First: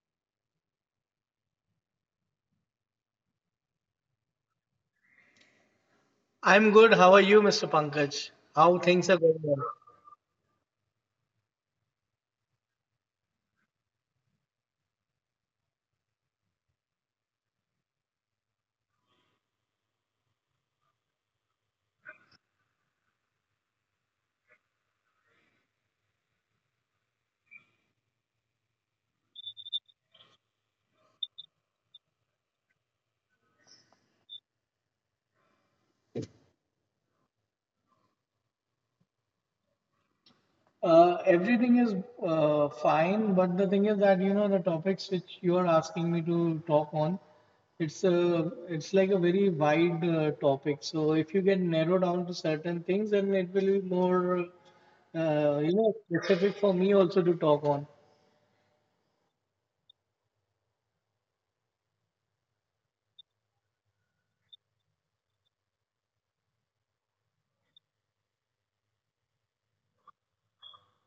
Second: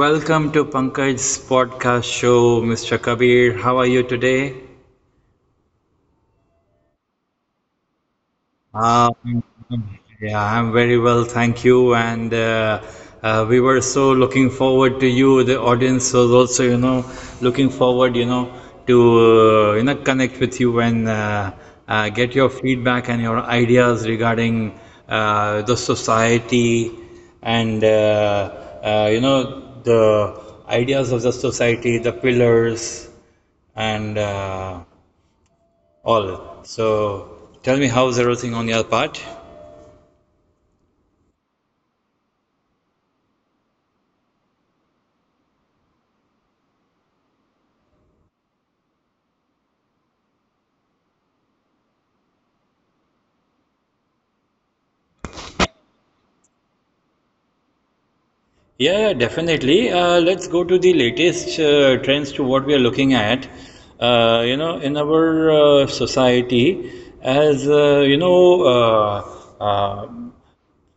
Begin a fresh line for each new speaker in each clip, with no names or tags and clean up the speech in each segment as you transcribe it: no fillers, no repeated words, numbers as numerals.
Welcome to Pankaj's podcast show, Mr. Kabir. How are you today?
I'm good. How are you, Mr. Pankaj? How things are going
Um,
on?
yeah, I'm very well, thank you. And we were so looking forward to you. The audience was also looking forward to connect with you, and get your feedback and your ideas regarding the society and you know the ideas of the society, the pillars and all. So tell me, how's everything on your part?
Everything is fine, but the thing is that you know the topics which you are asking me to talk on, it's a it's like a very wide topic. So if you get narrowed down to certain things, then it will be more you know specific for me also to talk on.
Yeah, yeah, definitely. Let's go to the latest trends to what we are looking at. In our society, as uh, you know, uh, uh,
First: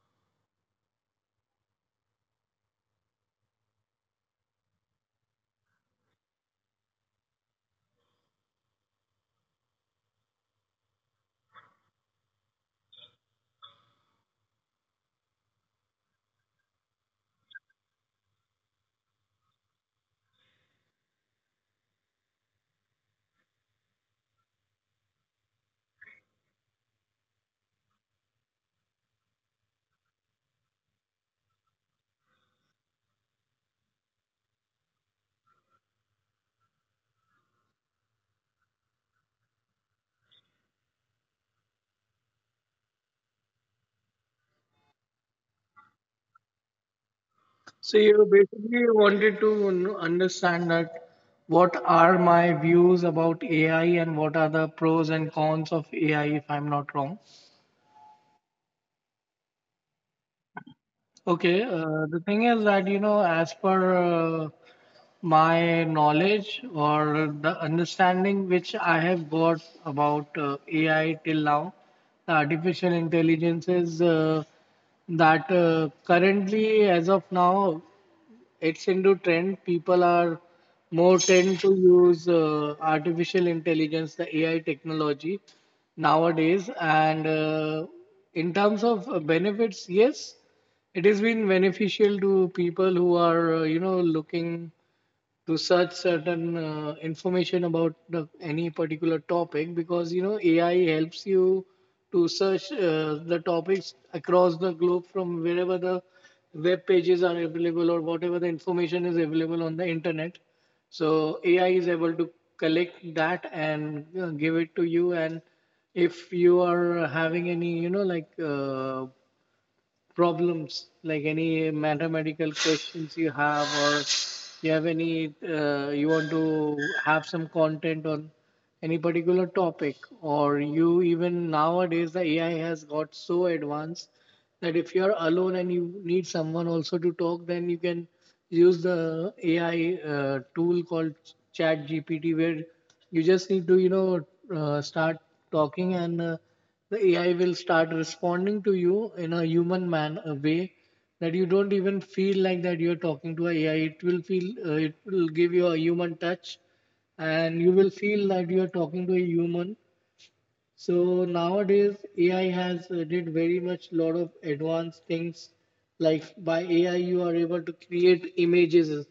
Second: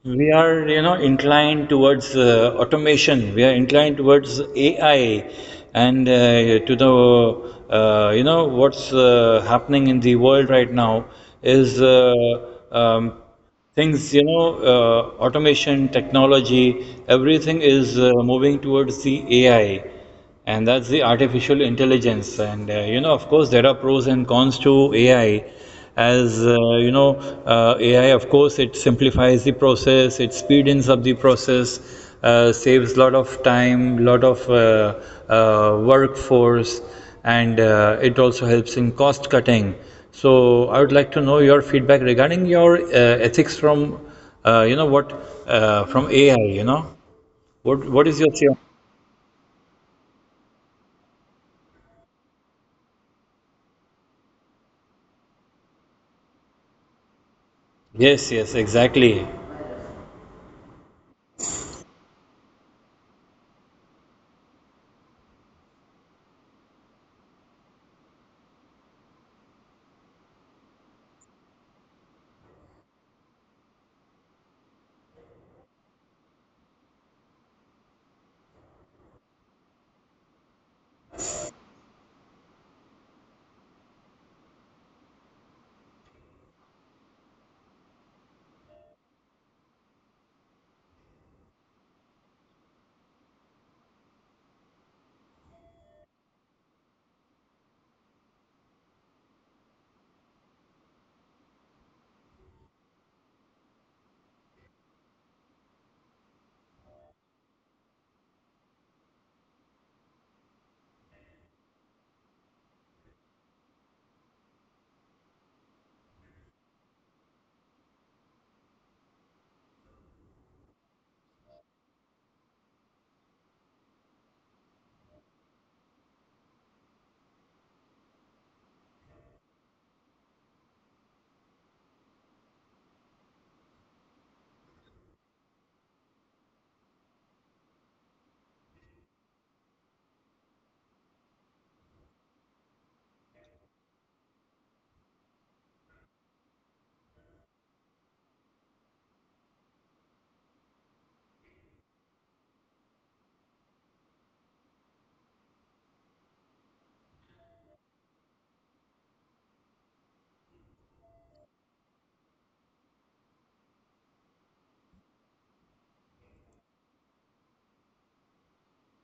we are, you know, inclined towards automation. We are inclined towards AI, and to the, you know, what's happening in the world right now is um, things, automation, technology, everything is moving towards the AI, and that's the artificial intelligence. And of course there are pros and cons to AI, as AI, of course, it simplifies the process, it speedens up the process, saves lot of time, lot of workforce, and it also helps in cost cutting. So I would like to know your feedback regarding your ethics from you know what from AI, you know what
So
what
you
is your say on-
basically wanted to understand that what are my views about AI and what are the pros and cons of AI, if I'm not wrong.
Yes, yes, exactly.
Okay, the thing is that, you know, as per my knowledge or the understanding which I have got about AI till now, the artificial intelligence is that currently, as of now, it's into trend. People are more tend to use artificial intelligence, the AI technology nowadays. And in terms of benefits, yes, it has been beneficial to people who are, you know, looking to search certain information about the, any particular topic because you know AI helps you to search the topics across the globe from wherever the web pages are available or whatever the information is available on the internet. So AI is able to collect that and give it to you. And if you are having any, you know, like problems like any mathematical questions you have or you have any you want to have some content on any particular topic or you even nowadays the ai has got so advanced that if you're alone and you need someone also to talk, then you can use the AI tool called Chat GPT, where you just need to, you know, start talking and the AI will start responding to you in a human man a way that you don't even feel like that you're talking to an a AI. It will feel, it will give you a human touch, and you will feel that you are talking to a human. So nowadays AI has did very much lot of advanced things. Like by AI, you are able to create images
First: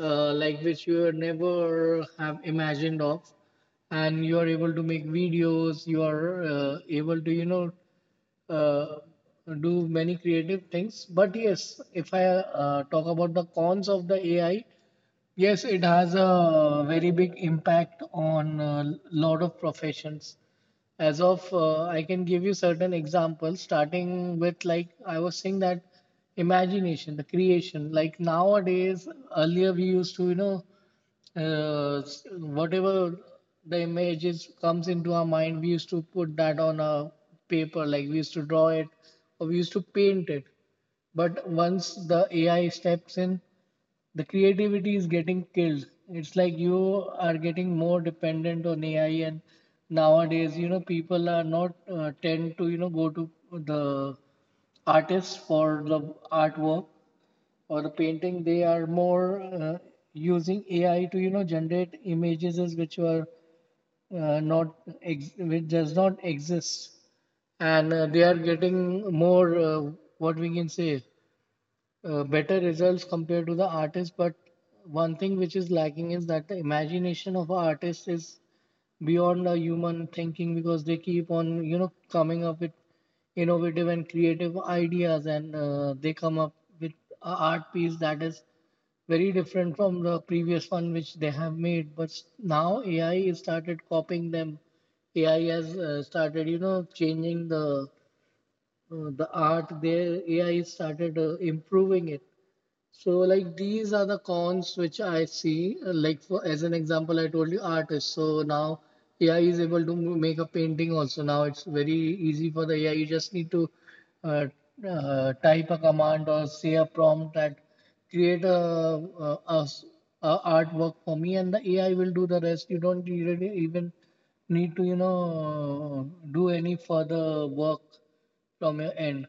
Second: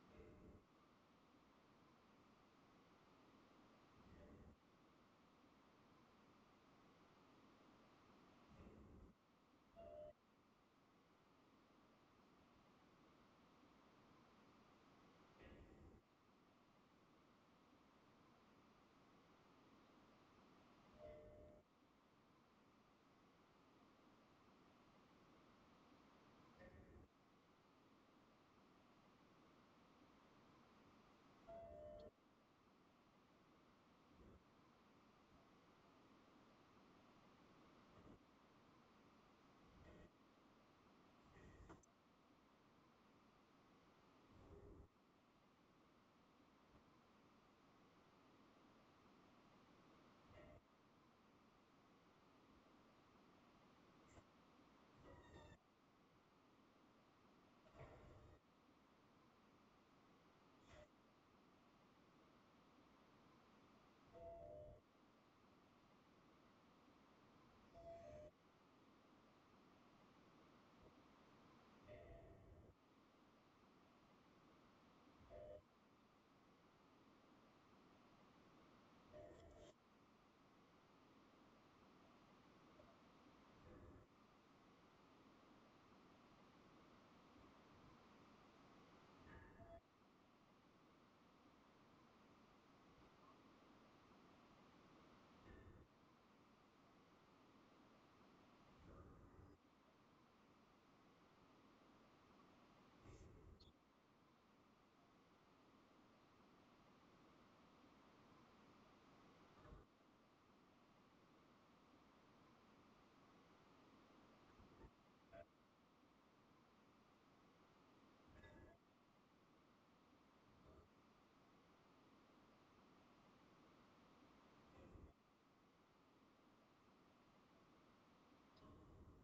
like which you were never have imagined of, and you are able to make videos. You are able to you know uh, do many creative things. But yes, if I talk about the cons of the AI, yes, it has a very big impact on a lot of professions. As of, I can give you certain examples, starting with like I was saying that imagination, the creation. Like nowadays, earlier we used to, you know, uh, s- whatever the images comes into our mind, we used to put that on a paper. Like we used to draw it, or we used to paint it. But once the AI steps in, the creativity is getting killed. It's like you are getting more dependent on AI, and nowadays, you know, people are not tend to, you know, go to the artists for the artwork or the painting. They are more using AI to, you know, generate images as which are not ex- which does not exist, and they are getting more what we can say better results compared to the artist, but one thing which is lacking is that the imagination of an artist is beyond a human thinking because they keep on you know coming up with innovative and creative ideas, and they come up with a art piece that is very different from the previous one which they have made. But now ai has started copying them, ai has started you know changing the art there, ai started improving it. So like these are the cons which I see. Like for as an example, I told you artists. So now AI is able to make a painting also. Now it's very easy for the AI. You just need to uh, type a command or say a prompt that create a, a s- a artwork for me, and the AI will do the rest. You don't really even need to you know do any further work from your end.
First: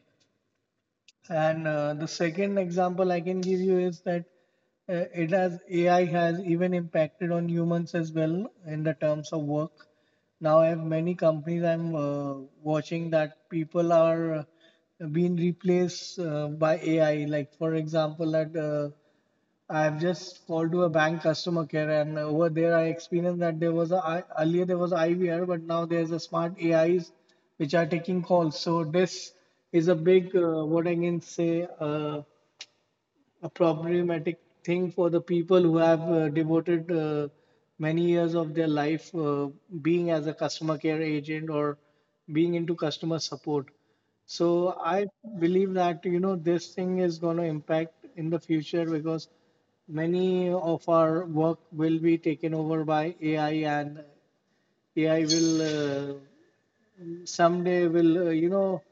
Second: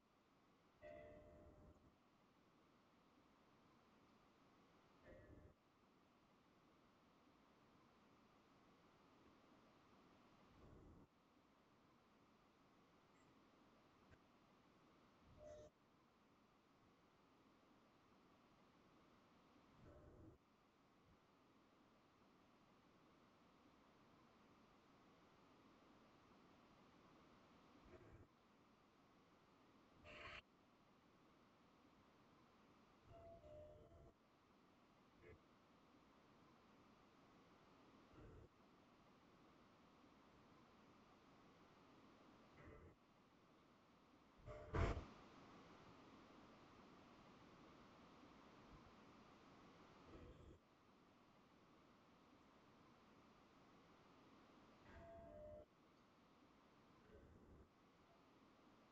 And the second example I can give you is that it has AI has even impacted on humans as well in the terms of work. Now I have many companies I'm watching that people are being replaced by AI. Like for example, at I've just called to a bank customer care, and over there I experienced that there was a earlier there was IVR, but now there's a smart AIs which are taking calls. So this is a big what I can say a problematic thing for the people who have devoted many years of their life being as a customer care agent or being into customer support. So I believe that you know this thing is going to impact in the future because many of our work will be taken over by AI, and AI will someday will you know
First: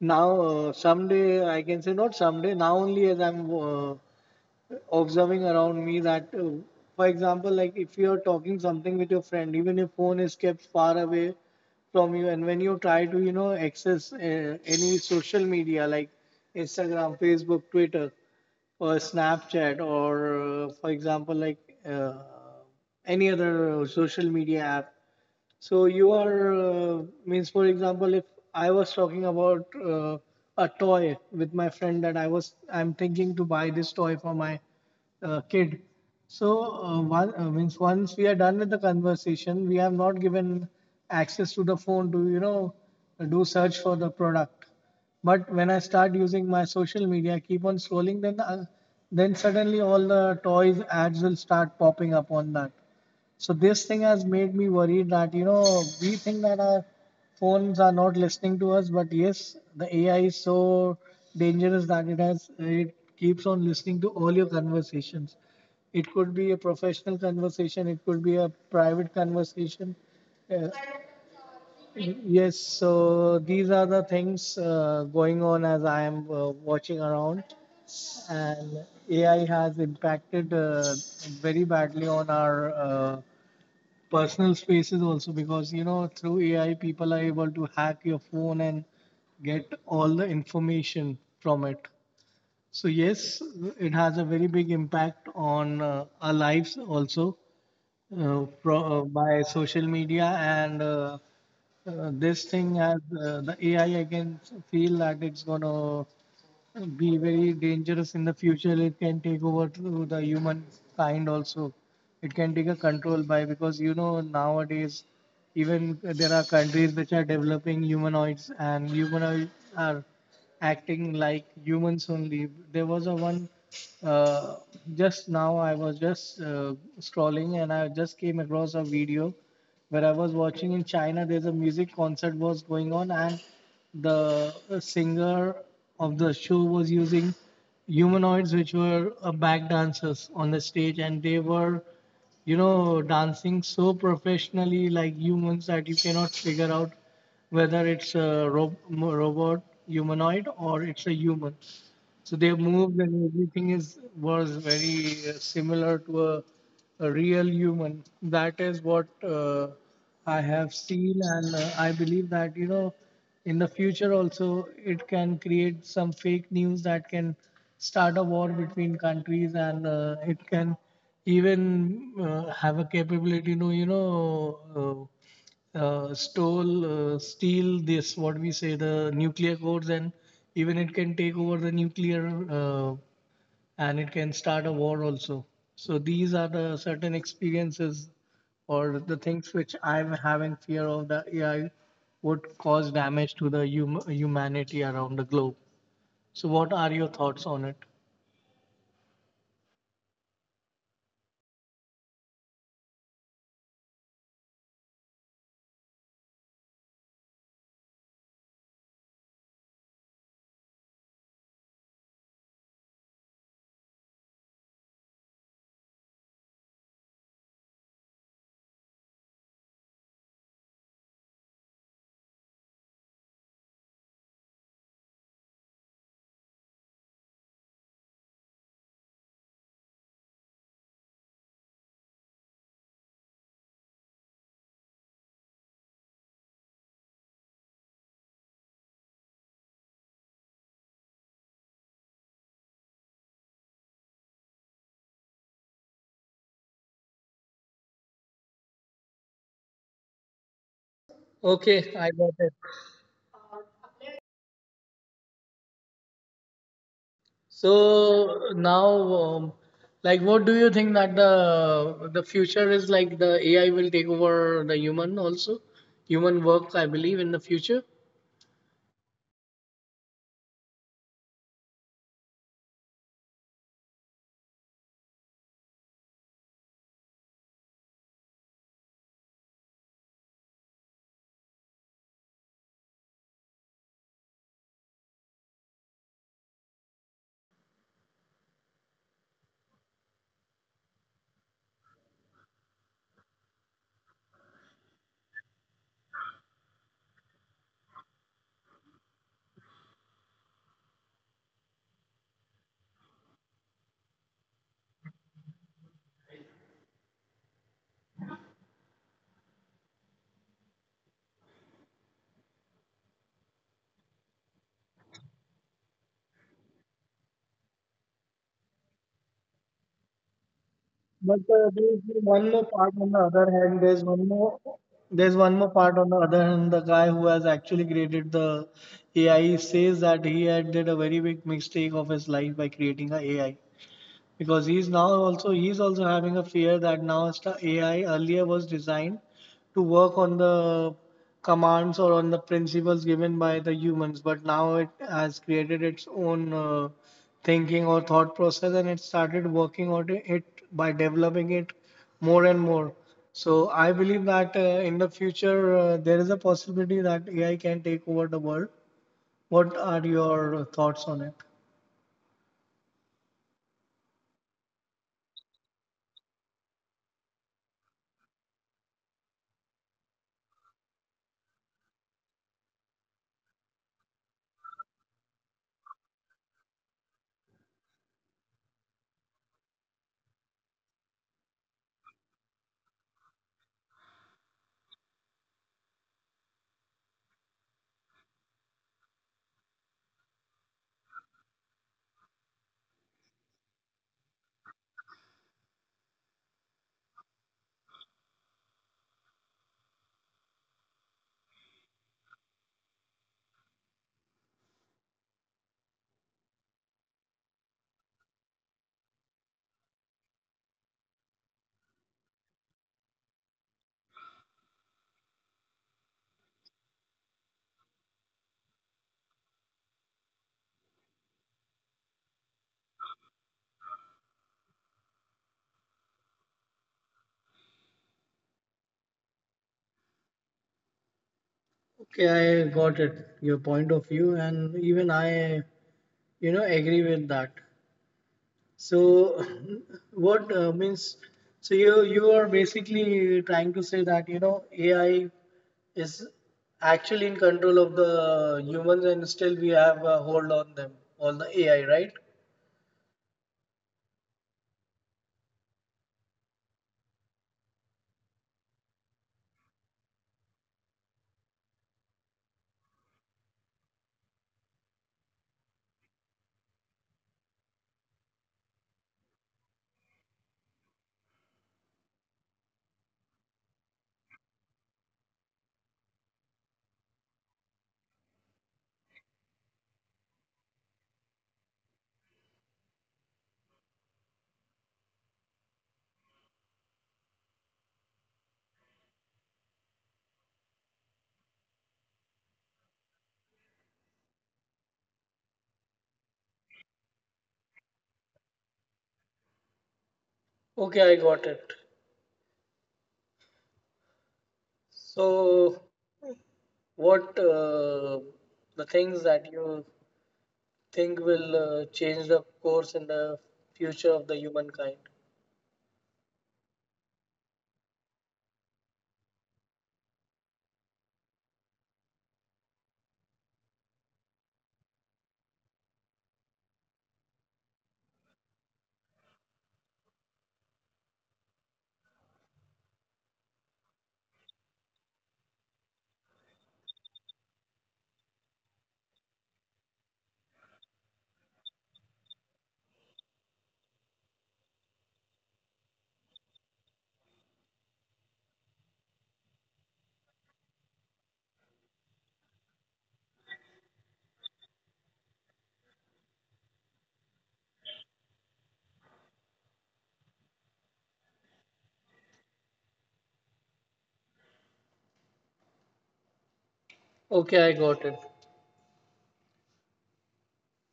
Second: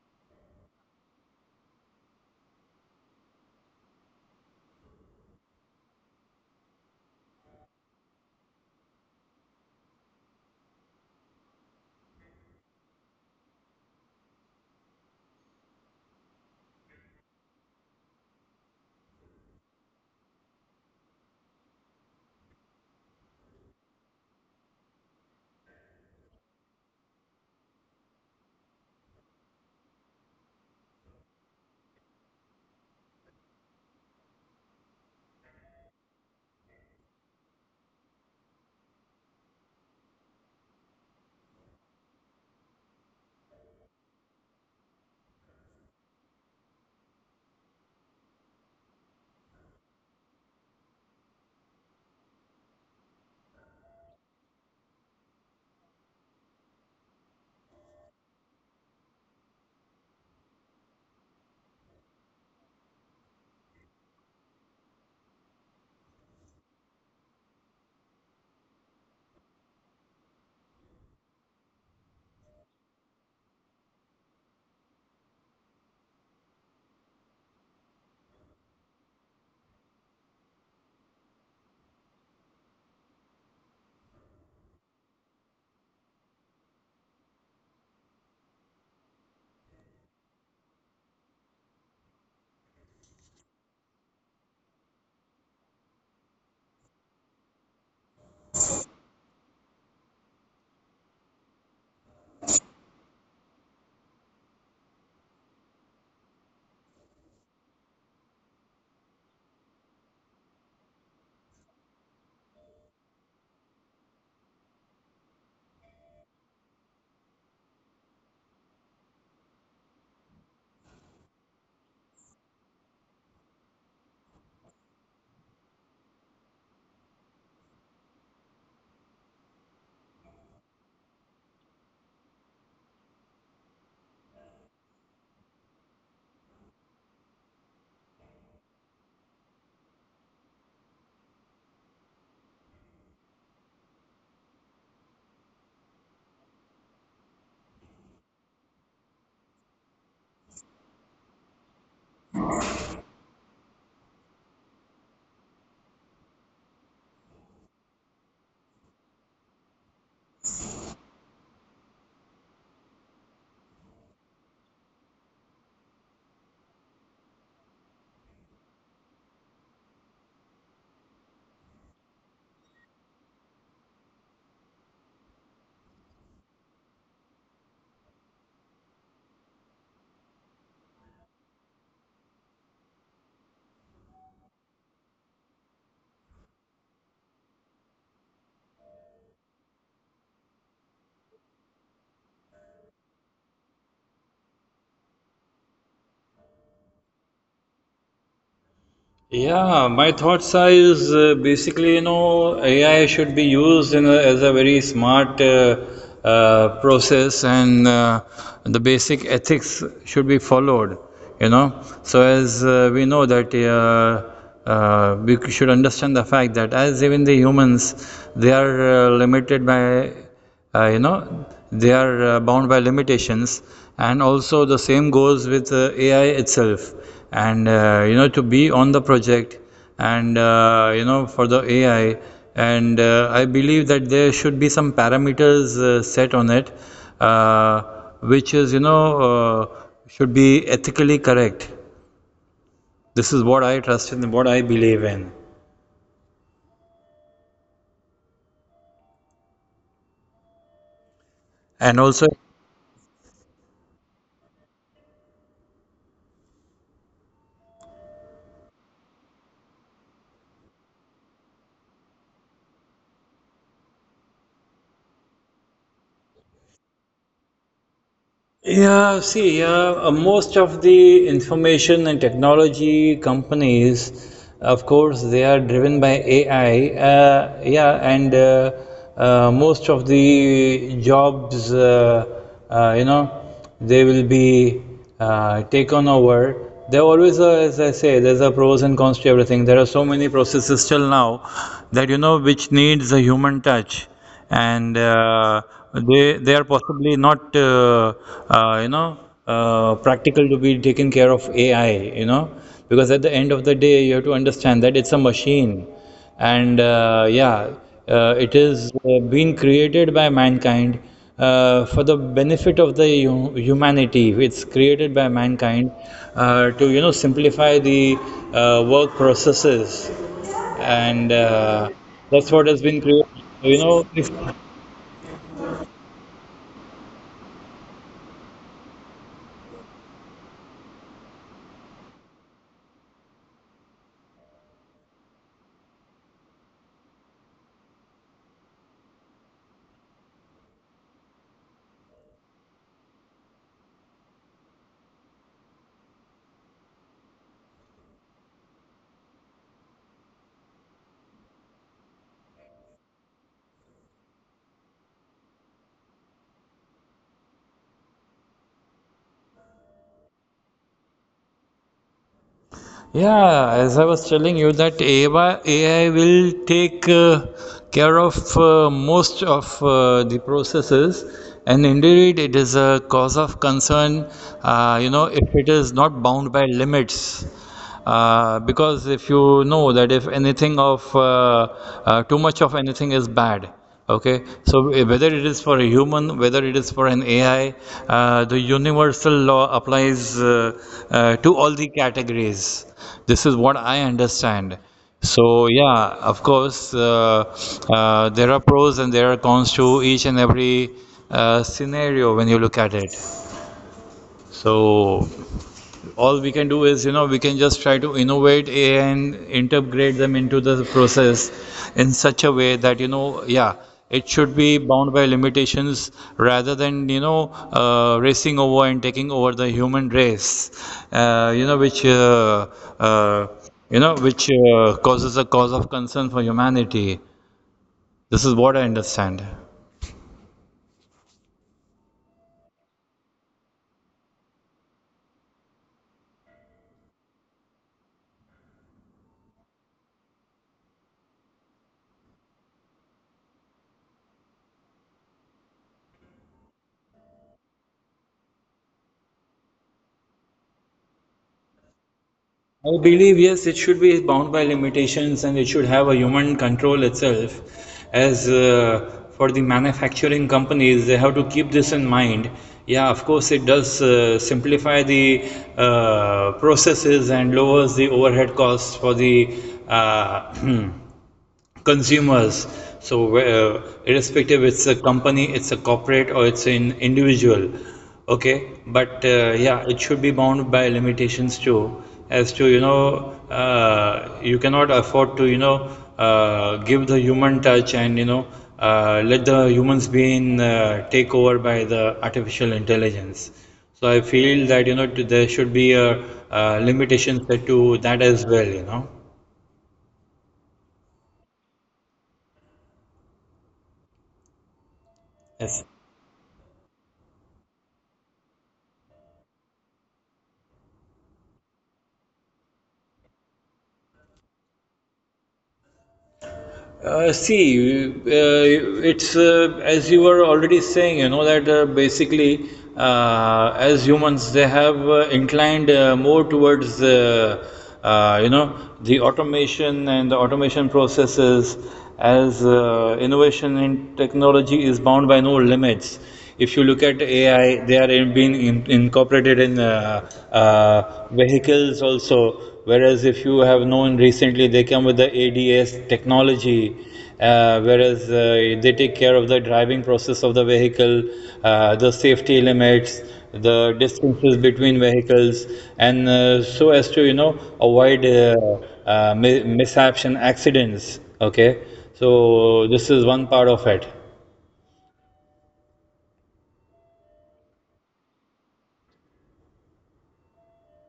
now someday I can say not someday, now only, as I'm observing around me that for example, like if you're talking something with your friend, even if phone is kept far away from you, and when you try to you know access any social media like instagram, facebook, twitter, or snapchat, or for example like uh, any other social media app. So you are means for example, if I was talking about a toy with my friend that I'm thinking to buy this toy for my kid. So one means once we are done with the conversation, we have not given access to the phone to you know do search for the product. But when I start using my social media, keep on scrolling, then suddenly all the toys ads will start popping up on that. So this thing has made me worried that you know we think that our phones are not listening to us, but yes, the AI is so dangerous that it keeps on listening to all your conversations. It could be a professional conversation, it could be a private conversation. Uh, yes, so these are the things going on as I am watching around, and AI has impacted very badly on our. Personal spaces also because you know through AI people are able to hack your phone and get all the information from it. So yes, it has a very big impact on our lives also by social media and this thing has the AI. I can feel that it's gonna be very dangerous in the future. It can take over to the human kind also. It can take a control by because you know nowadays even there are countries which are developing humanoids, and humanoids are acting like humans only. There was a one uh, just now I was just scrolling, and I just came across a video where I was watching in China, there's a music concert was going on, and the singer of the show was using humanoids, which were back dancers on the stage, and they were, you know, dancing so professionally like humans that you cannot figure out whether it's a ro- mo- robot humanoid or it's a human. So their moves and everything is was very similar to a real human. That is what I have seen, and I believe that you know, in the future also it can create some fake news that can start a war between countries, and it can even have a capability to you know uh, steal this, what we say, the nuclear codes, and even it can take over the nuclear and it can start a war also. So these are the certain experiences or the things which I'm having fear of the AI would cause damage to the humanity around the globe. So what are your thoughts on it?
Yeah, my thoughts are is basically, you know, AI should be used as a very smart process, and the basic ethics should be followed. You know, so as we know that we should understand the fact that, as even the humans, they are limited by uh, you know they are bound by limitations, and also the same goes with ai itself, and to be on the project, and for the ai. And I believe that there should be some parameters set on it, uh, which is you know uh, should be ethically correct. This is what I trust in, what I believe in. And
Okay, I
also,
got it. So now, um, like, what do you think that the future is like? The AI will take over the human also, human work, I believe, in the future.
yeah, see, most of the information and technology companies, of course, they are driven by AI. Yeah, and most of the jobs, uh, you know, they will be taken over. There always, are, as I say, there's a pros and cons to everything. There are so many processes till now that you know which needs a human touch, and they are possibly not uh, you know practical to be taken care of AI, you know, because at the end of the day you have to understand that it's a machine. And yeah, it is being created by mankind, for the benefit of the humanity. It's created by mankind to, you know, simplify the work processes, and
But there is one
that's
more
what has
part
been
on the
created.
other hand.
You
There's
know,
one
if,
more. There's one more part on the other hand. The guy who has actually created the AI says that he had did a very big mistake of his life by creating a AI. Because he's also having a fear that now AI earlier was designed to work on the commands or on the principles given by the humans, but now it has created its own thinking or thought process, and it started working on it by developing it more and more. So I believe that in the future there is a possibility that AI can take over the world. What are your thoughts on it?
yeah, as I was telling you that AI will take care of most of the processes, and indeed it is a cause of concern. If it is not bound by limits. Because if you know that if anything of too much of anything is bad, okay, so, whether it is for a human, whether it is for an AI, the universal law applies to all the categories. This is what I understand. So, yeah, of course, there are pros and there are cons to each and every scenario when you look at it. So, all we can do is, you know, we can just try to innovate AI and integrate them into the process in such a way that, you know, yeah, it should be bound by limitations, rather than, you know, racing over and taking over the human race uh, you know which uh, uh, which causes a cause of concern for humanity. This is what I understand.
Okay, I got it, your point of view, and even I agree with that. So, what means? So you are basically trying to say that AI is actually in control of the humans, and still we have a hold on them, on the AI, right?
I believe, yes, it should be bound by limitations, and it should have a human control itself. As for the manufacturing companies, they have to keep this in mind. Yeah, of course, it does simplify the processes, and lowers the overhead costs for the uh, consumers. So, irrespective, it's a company, it's a corporate, or it's an individual. Okay, but yeah, it should be bound by limitations too, as to, you know, you cannot afford to, you know, give the human touch, and, you know, let the humans being take over by the artificial intelligence. So I feel that, you know, there should be a limitation set to that as well. You know.
Okay, I got it.
Yes.
So, what the things that you think will change the course in the future of the humankind?
See, it's as you were already saying, you know, that basically, as humans, they have inclined more towardsuh, you know, the automation and the automation processes, as innovation in technology is bound by no limits. If you look at AI, they are incorporated in vehicles also. Whereas if you have known recently, they come with the ADS technology. Whereas they take care of the driving process of the vehicle, the safety limits, the distances between vehicles, and so as to, you know, avoid mishaps and accidents. Okay, so this is one part of it.
Okay, I got it.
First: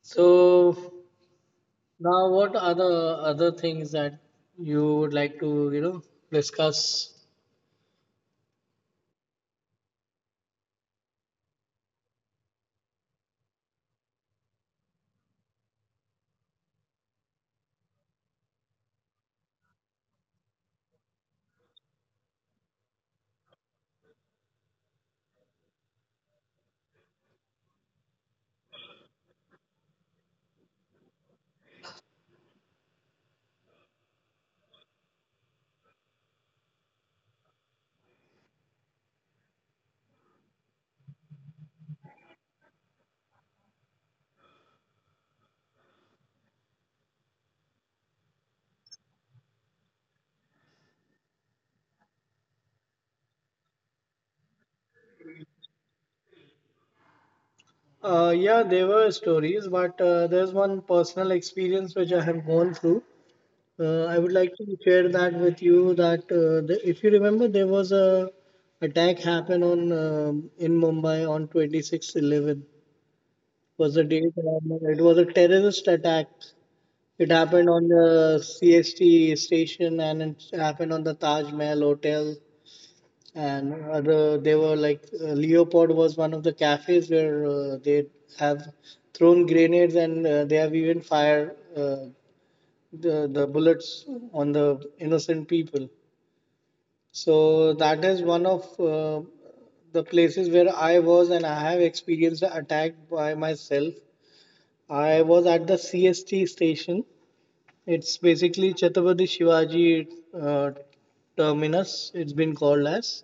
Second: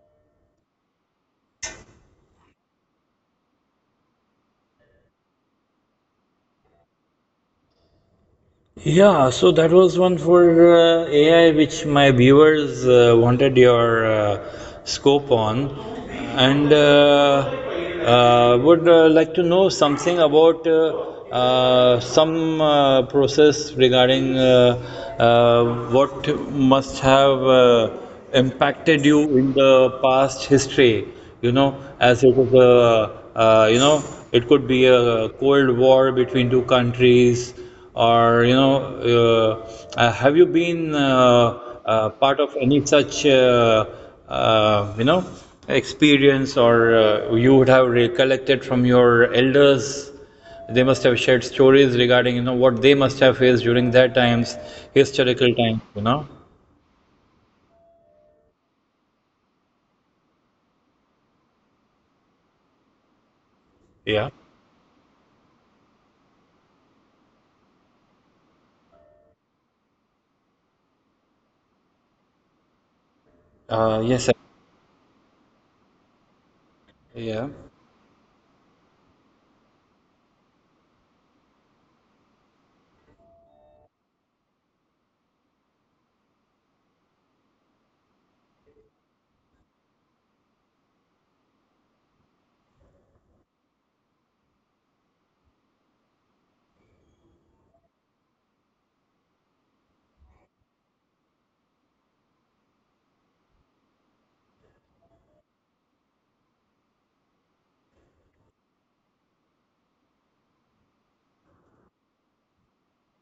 So now what are the other things that you would like to, you know, discuss?
Yeah, so that was one for AI, which my viewers wanted your scope on, and would like to know something about some process regarding what must have impacted you in the past history. You know, as it is it could be a cold war between two countries, or, you know, have you been part of any such, uh, you know, experience, or you would have recollected from your elders? They must have shared stories regarding, you know, what they must have faced during their times, historical times, you know?
Yeah, there were stories, but there's one personal experience which I have gone through. I would
Yeah.
like to share that with you. That if you remember, there was a attack happened on in Mumbai on 26/11 was the
Yes,
date.
sir.
And it was a terrorist attack. It
Yeah.
happened on the CST station and it happened on the Taj Mahal Hotel. And other, they were like, Leopold was one of the cafes where they have thrown grenades and they have even fired the bullets on the innocent people. So that is one of the places where I was and I have experienced the attack by myself. I was at the CST station. It's basically Chhatrapati Shivaji uh, Terminus. It's been called as,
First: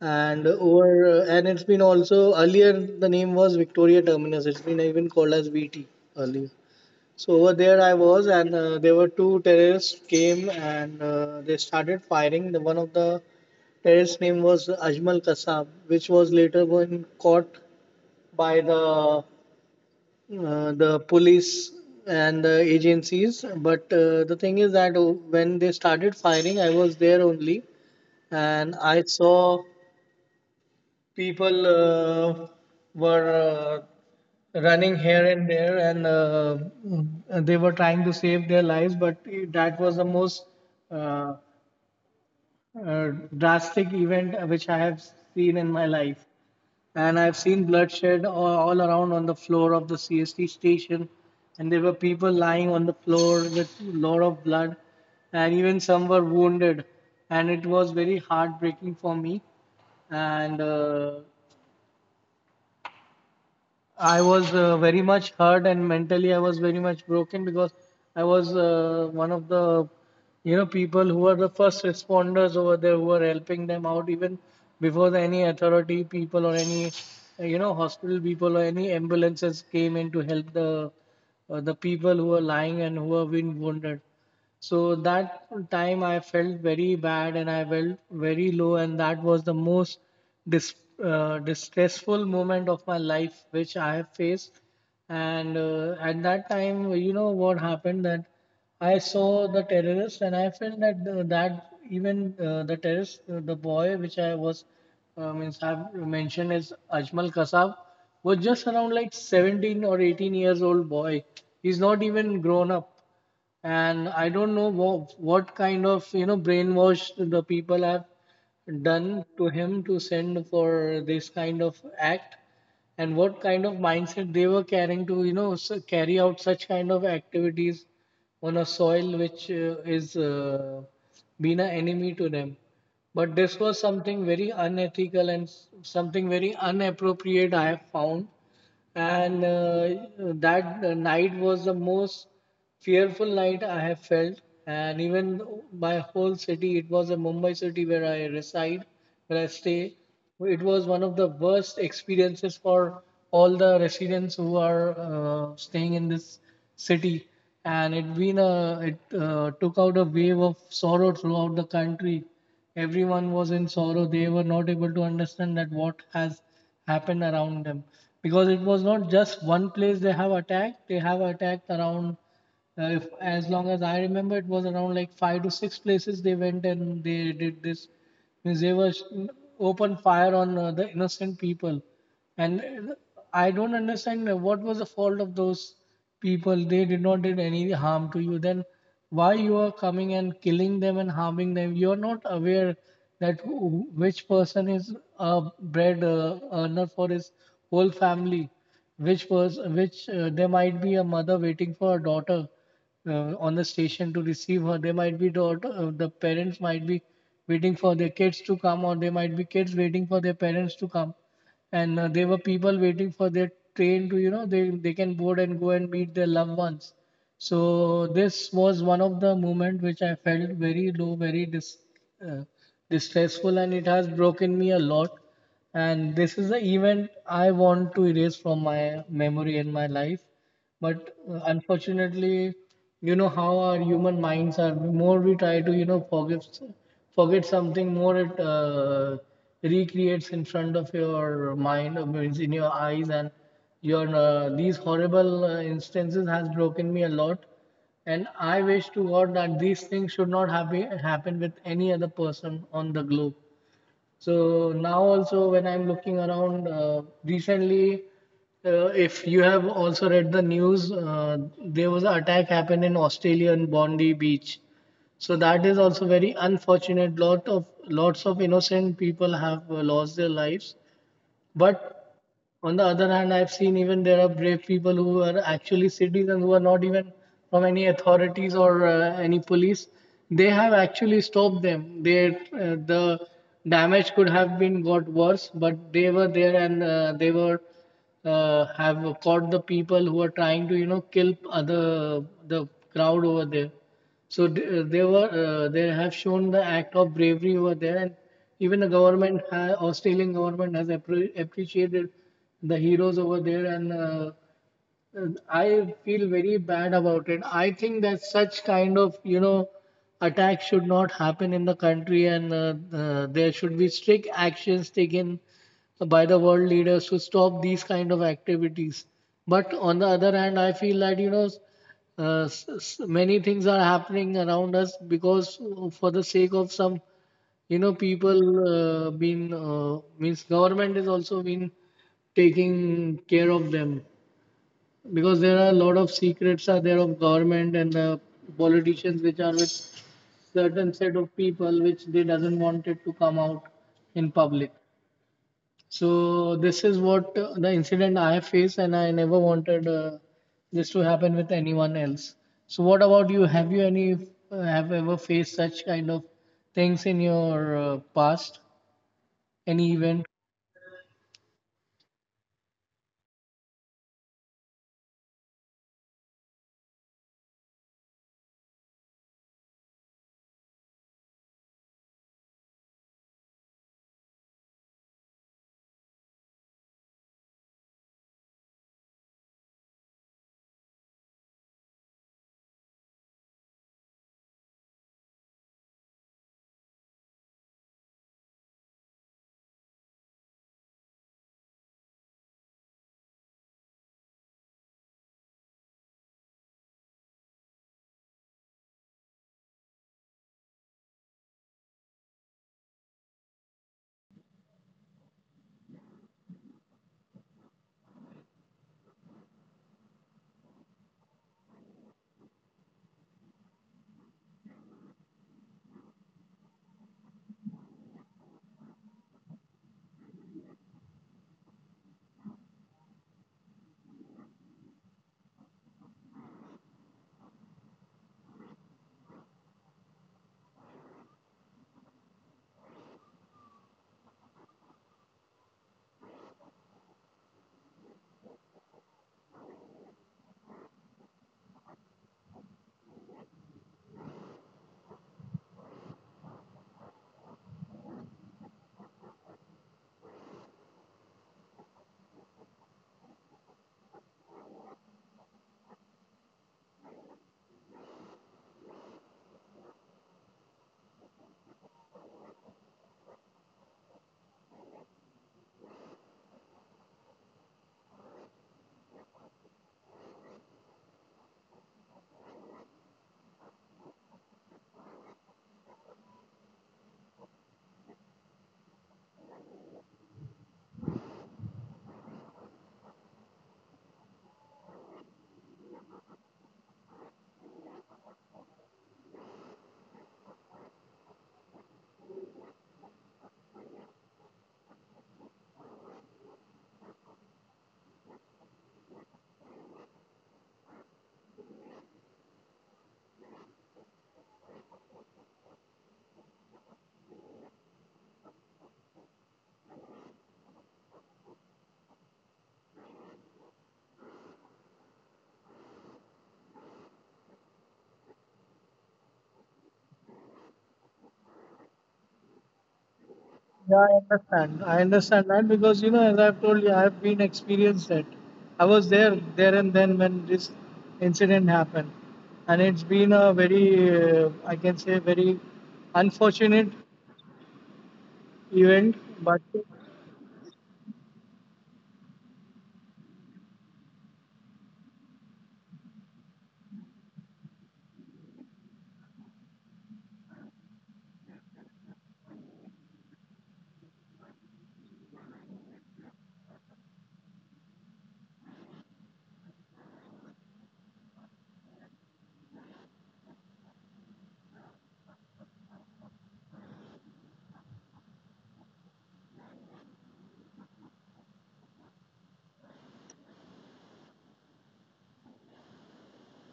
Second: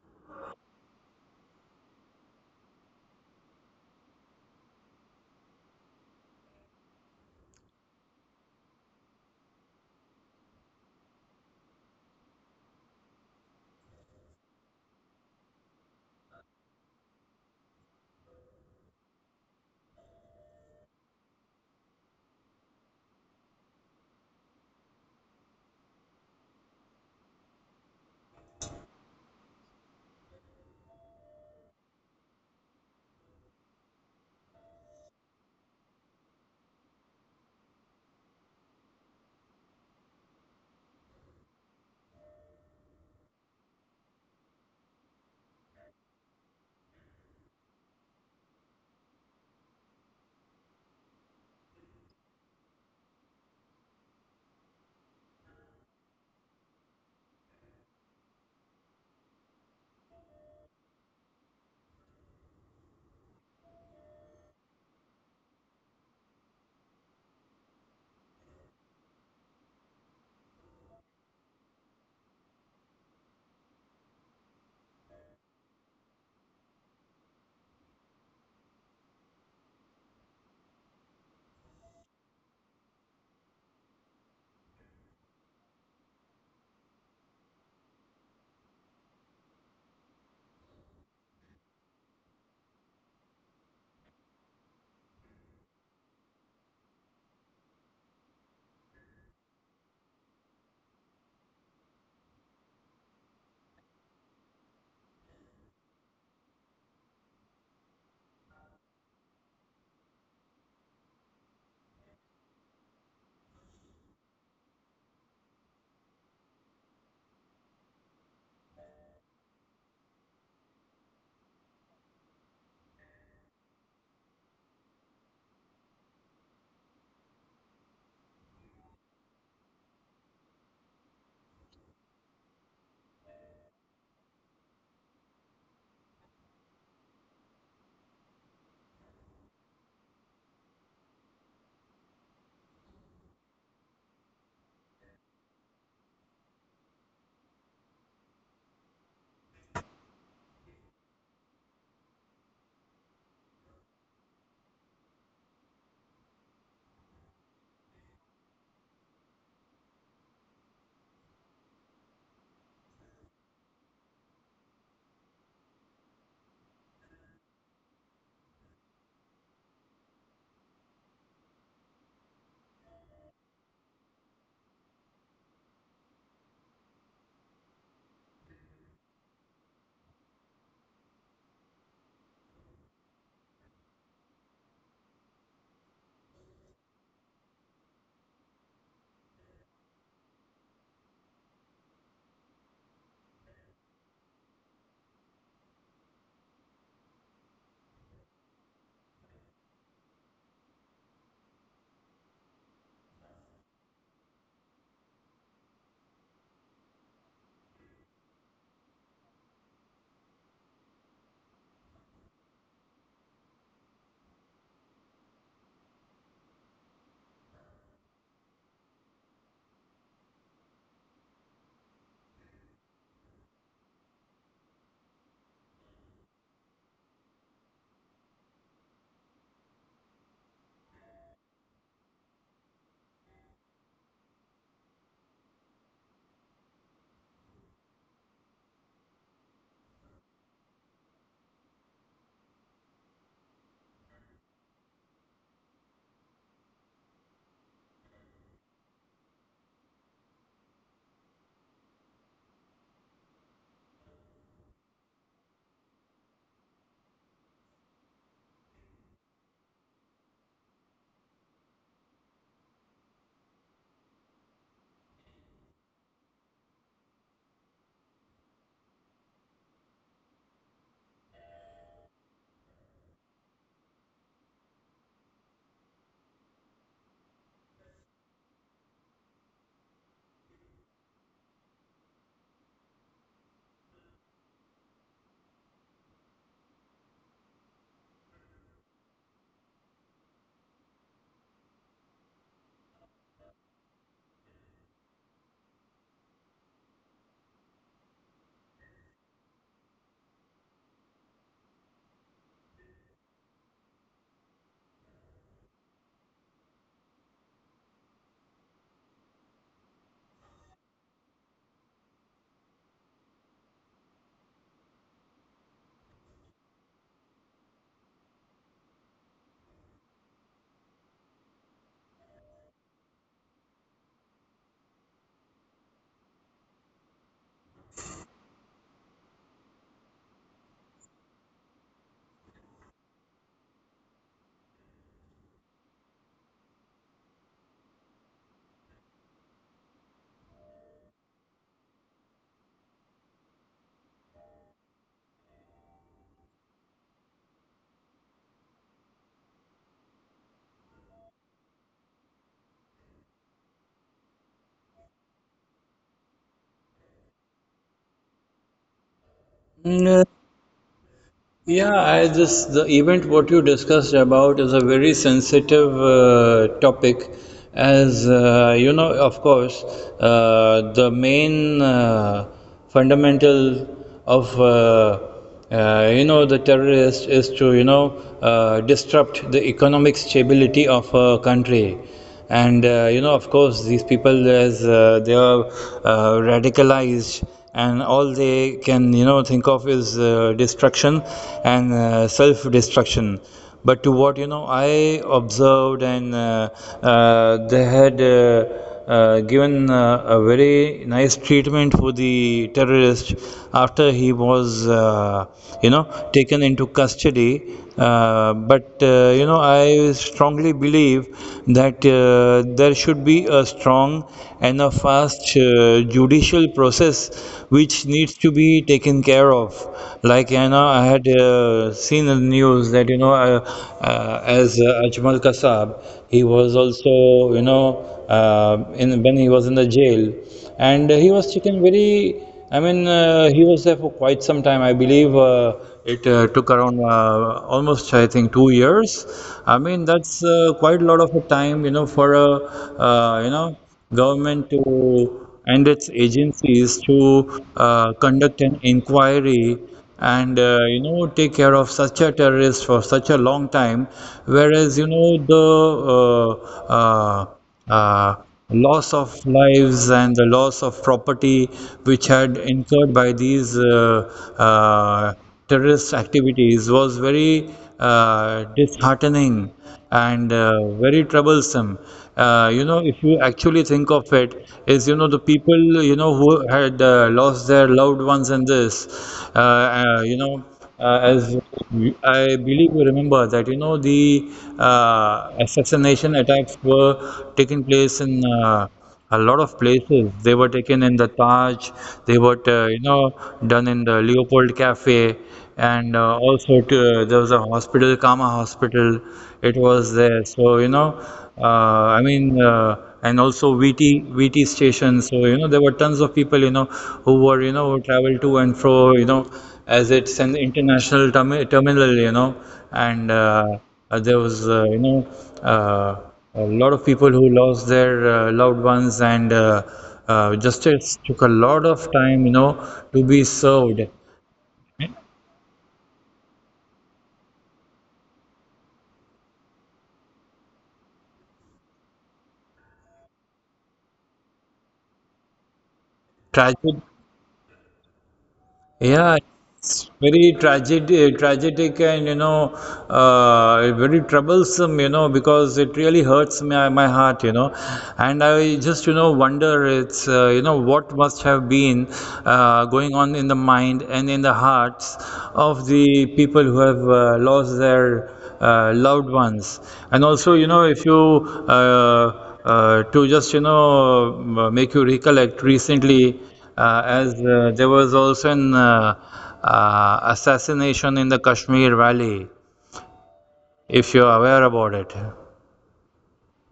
and over and it's been also earlier the name was Victoria Terminus. It's been even called as VT earlier. So over there I was, and there were two terrorists came and they started firing. The one of the terrorist name was Ajmal Kasab, which was later when caught by the police and the agencies. But the thing is that when they started firing, I was there only, and I saw people were running here and there, and they were trying to save their lives. But that was the most uh, uh, drastic event which I have seen in my life. And I've seen bloodshed all around on the floor of the CST station. And there were people lying on the floor with a lot of blood. And even some were wounded. And it was very heartbreaking for me. And I was very much hurt and mentally I was very much broken because I was one of the you know people who were the first responders over there who were helping them out even before the, any authority people or any hospital people or any ambulances came in to help the people who were lying and who were been wounded. So that time I felt very bad and I felt very low, and that was the most dis- distressful moment of my life which I have faced. And at that time, you know what happened that I saw the terrorist, and I felt that that even the terrorist, the boy which I was means have mentioned as Ajmal Kasab, was just around like 17 or 18 years old boy. He's not even grown up and I don't know what kind of you know brainwash the people have done to him to send for this kind of act, and what kind of mindset they were carrying to carry out such kind of activities on a soil which is been an enemy to them. But this was something very unethical and something very inappropriate I have found and that night was the most fearful night I have felt. And even my whole city, it was a Mumbai city where I reside, where I stay. It was one of the worst experiences for all the residents who are staying in this city. And it been a, it took out a wave of sorrow throughout the country. Everyone was in sorrow. They were not able to understand that what has happened around them, because it was not just one place they have attacked. They have attacked around, if as long as I remember, it was around like five to six places. They went and they did this, means they were open fire on the innocent people. And I don't understand what was the fault of those people. They did not did any harm to you. Then why you are coming and killing them and harming them? You are not aware that who, which person is a bread earner for his whole family. Which person, which there might be a mother waiting for a daughter on the station to receive her. There might be daughter, the parents might be waiting for their kids to come, or they might be kids waiting for their parents to come. And there were people waiting for their train to they can board and go and meet their loved ones. So this was one of the moment which I felt very low, very uh, distressful, and it has broken me a lot. And this is the event I want to erase from my memory and my life. But unfortunately, you know how our human minds are, more we try to you know forgive forget something, more it recreates in front of your mind, means in your eyes, and your these horrible instances has broken me a lot. And I wish to God that these things should not have happen with any other person on the globe. So now also when I'm looking around, recently, if you have also read the news, there was an attack happened in Australian Bondi Beach. So that is also very unfortunate. Lot of lots of innocent people have lost their lives. But on the other hand, I've seen even there are brave people who are actually citizens who are not even from any authorities or any police. They have actually stopped them. The damage could have been got worse, but they were there and they were have caught the people who are trying to kill other the crowd over there. So they were, they have shown the act of bravery over there. And even the government, Australian government, has appreciated the heroes over there. And I feel very bad about it. I think that such kind of, you know, attacks should not happen in the country, and there should be strict actions taken by the world leaders to stop these kind of activities. But on the other hand, I feel that, you know, many things are happening around us because for the sake of some, you know, people being, means government is also been taking care of them, because there are a lot of secrets are there of government and politicians which are with certain set of people which they doesn't want it to come out in public. So this is what the incident I have faced, and I never wanted this to happen with anyone else. So what about you? Have you any have ever faced such kind of things in your past, any event?
Yeah, I just the event what you discussed about is a very sensitive topic, as you know, of course, the main fundamental of the terrorist is to, you know, disrupt the economic stability of a country. And of course these people, as they are radicalized, and all they can, you know, think of is destruction and self destruction. But to what, you know, I observed, and they had given a very nice treatment for the terrorist after he was, you know, taken into custody. I strongly believe that there should be a strong and a fast judicial process which needs to be taken care of. Like, you know, I had seen in the news that, you know, as Ajmal Kasab, he was also, you know, in when he was in the jail, and he was taken very. I mean, he was there for quite some time. I believe it took around, almost, I think, 2 years. I mean, that's quite a lot of a time, you know, for a, uh, you know government to, and its agencies to conduct an inquiry, and take care of such a terrorist for such a long time, whereas, you know, the uh, uh, uh, loss of lives and the loss of property which had incurred by these uh, terrorist activities was very disheartening and very troublesome. If you actually think of it, is, you know, the people, you know, who had lost their loved ones in this. Uh, uh, you know, as I believe you remember that, you know, the assassination attacks were taking place in. A lot of places. They were taken in the Taj, they were, done in the Leopold Cafe, and also to, there was a hospital, Kama Hospital, it was there. So, you know, uh, I mean, uh, and also VT, station. So, you know, there were tons of people, you know, who were, you know, who traveled to and fro, you know, as it's an international terminal, you know, and there was, a lot of people who lost their loved ones, and justice took a lot of time, you know, to be
Yeah,
served.
I understand. I understand that because you know, as I've told you, I've been experienced it. I was there, there and then when this incident happened, and it's been a very, I can say, very unfortunate
Tragic,
event.
yeah,
But
it's very tragic, tragic, and, you know, very troublesome. You know, because it really hurts my heart. You know, and I just, you know, wonder it's, what must have been going on in the mind and in the hearts of the people who have lost their loved ones. And also, you know, if you to just, you know, make you recollect recently, as there was also an assassination in the Kashmir Valley, if you're aware about it.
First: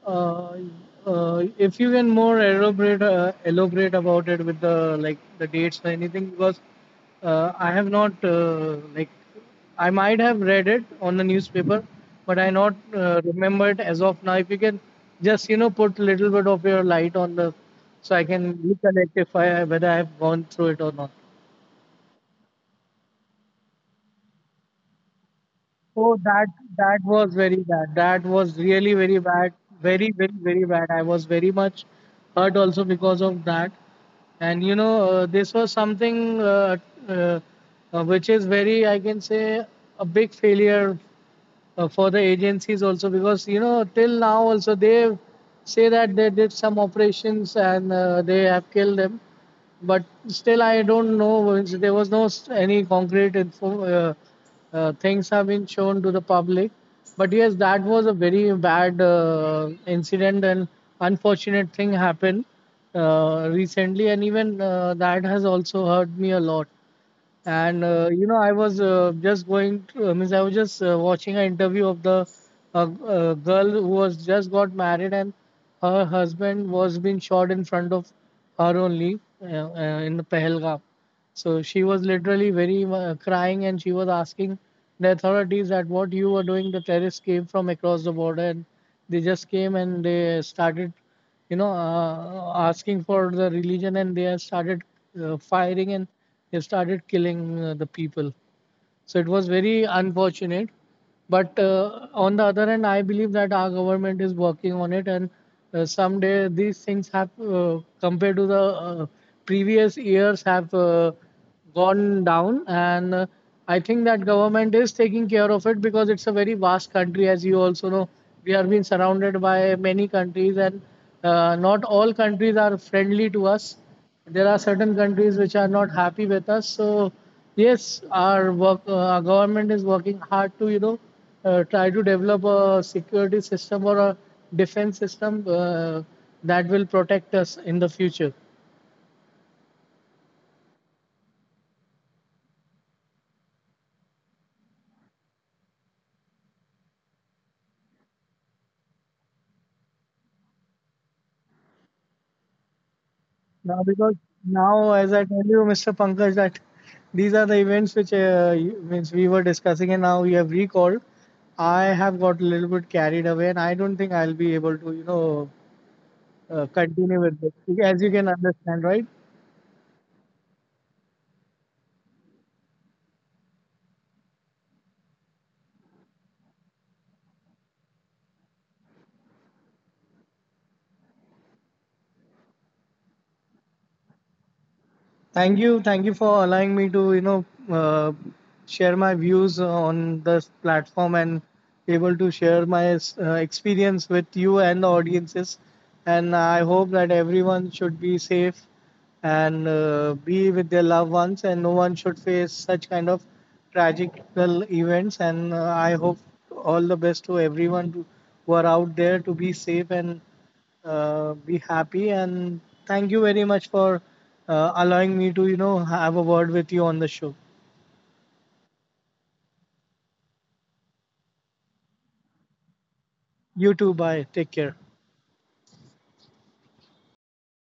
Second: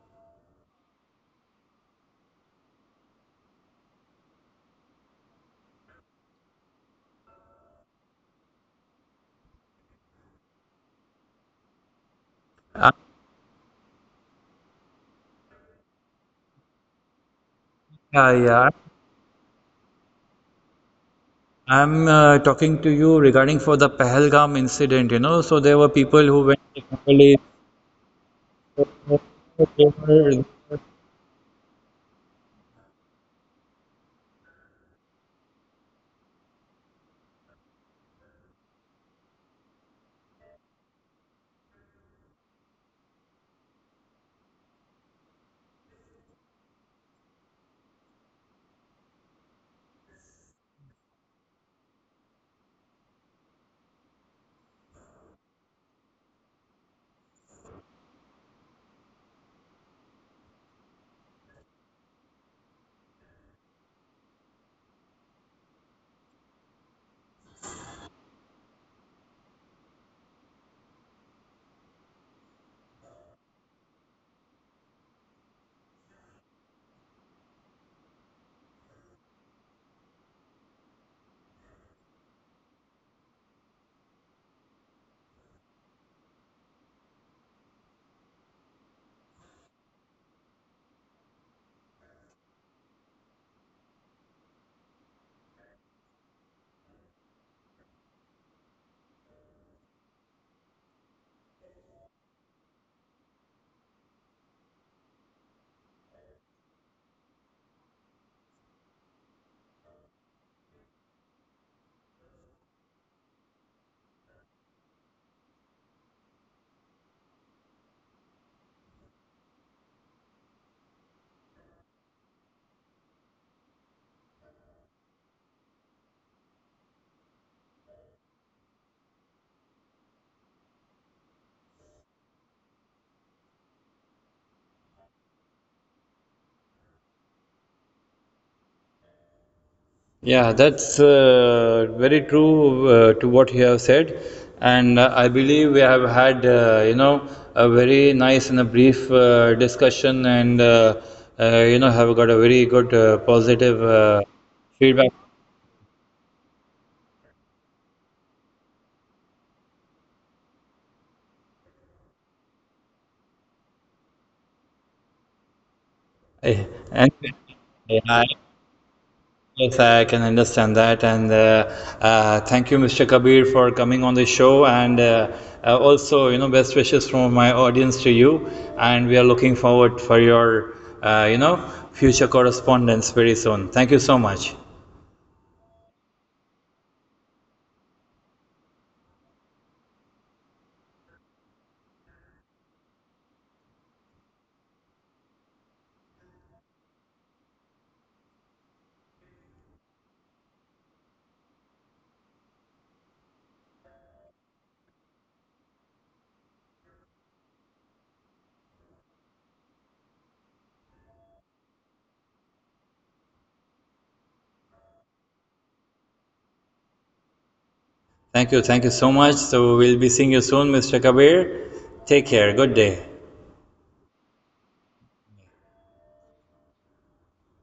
Uh, if you can more elaborate about it with the like the dates or anything, because I have not like I might have read it on the newspaper, but I not
Uh,
remember it as of now. If you can just you know put little bit of your light on the so I
yeah,
can
yeah.
reconnect if I whether I have gone through it or not.
I'm talking to you regarding for the Pahalgam incident, you know. So there were
Oh,
people
that
who
that was
went
very bad. That was
to
really very bad. Very, very,
Nepal.
very bad. I was very much hurt also because of that. And you know, this was something uh, which is very, I can say, a big failure for the agencies also, because you know till now also they say that they did some operations and they have killed them, but still I don't know there was no any concrete info, things have been shown to the public. But yes, that was a very bad incident and unfortunate thing happened recently. And even that has also hurt me a lot. And you know, I was just going to, means I was just watching an interview of the girl who was just got married, and her husband was being shot in front of her only, in the Pahalgam. So she was literally very crying, and she was asking the authorities that what you were doing. The terrorists came from across the border and they just came and they started asking for the religion, and they have started firing, and they have started killing the people. So it was very unfortunate. But on the other hand, I believe that our government is working on it, and someday these things have, compared to the previous years, have gone down. And I think that government is taking care of it because it's a very vast country, as you also know. We are being surrounded by many countries, and not all countries are friendly to us. There are certain countries which are not happy with us. So yes, our government is working hard to you know try to develop a security system or a defense system that will protect us in the future.
Yeah, that's very true to what you have said, and I believe we have had, a very nice and a brief discussion, and have got a very good
Now,
positive
because now, as
feedback.
I tell you, Mr. Pankaj, that these are the events which you- means we were discussing, and now you have recalled. I have got a little bit carried away, and I don't think I'll be able to, you know,
Eh, And
continue with this, as you
yeah,
can understand, right?
yes, I can understand that. And thank you, Mr. Kabir, for coming on the show. And also, you know, best wishes from my audience to you. And we are looking forward for your, future correspondence very soon. Thank you so much.
Thank you. Thank you for allowing me to, you know, uh, share my views on this platform, and able to share my experience with you and the audiences. And I hope that everyone should be safe and be with their loved ones, and no one should face such kind of tragical events. And I hope all the best to everyone, to who are out there to be safe and be happy. And thank you very much for allowing me to you know have a word with you on the show.
Thank you. Thank you so much. So we'll be seeing you soon, Mr. Kabir. Take care. Good day.
You too. Bye. Take care.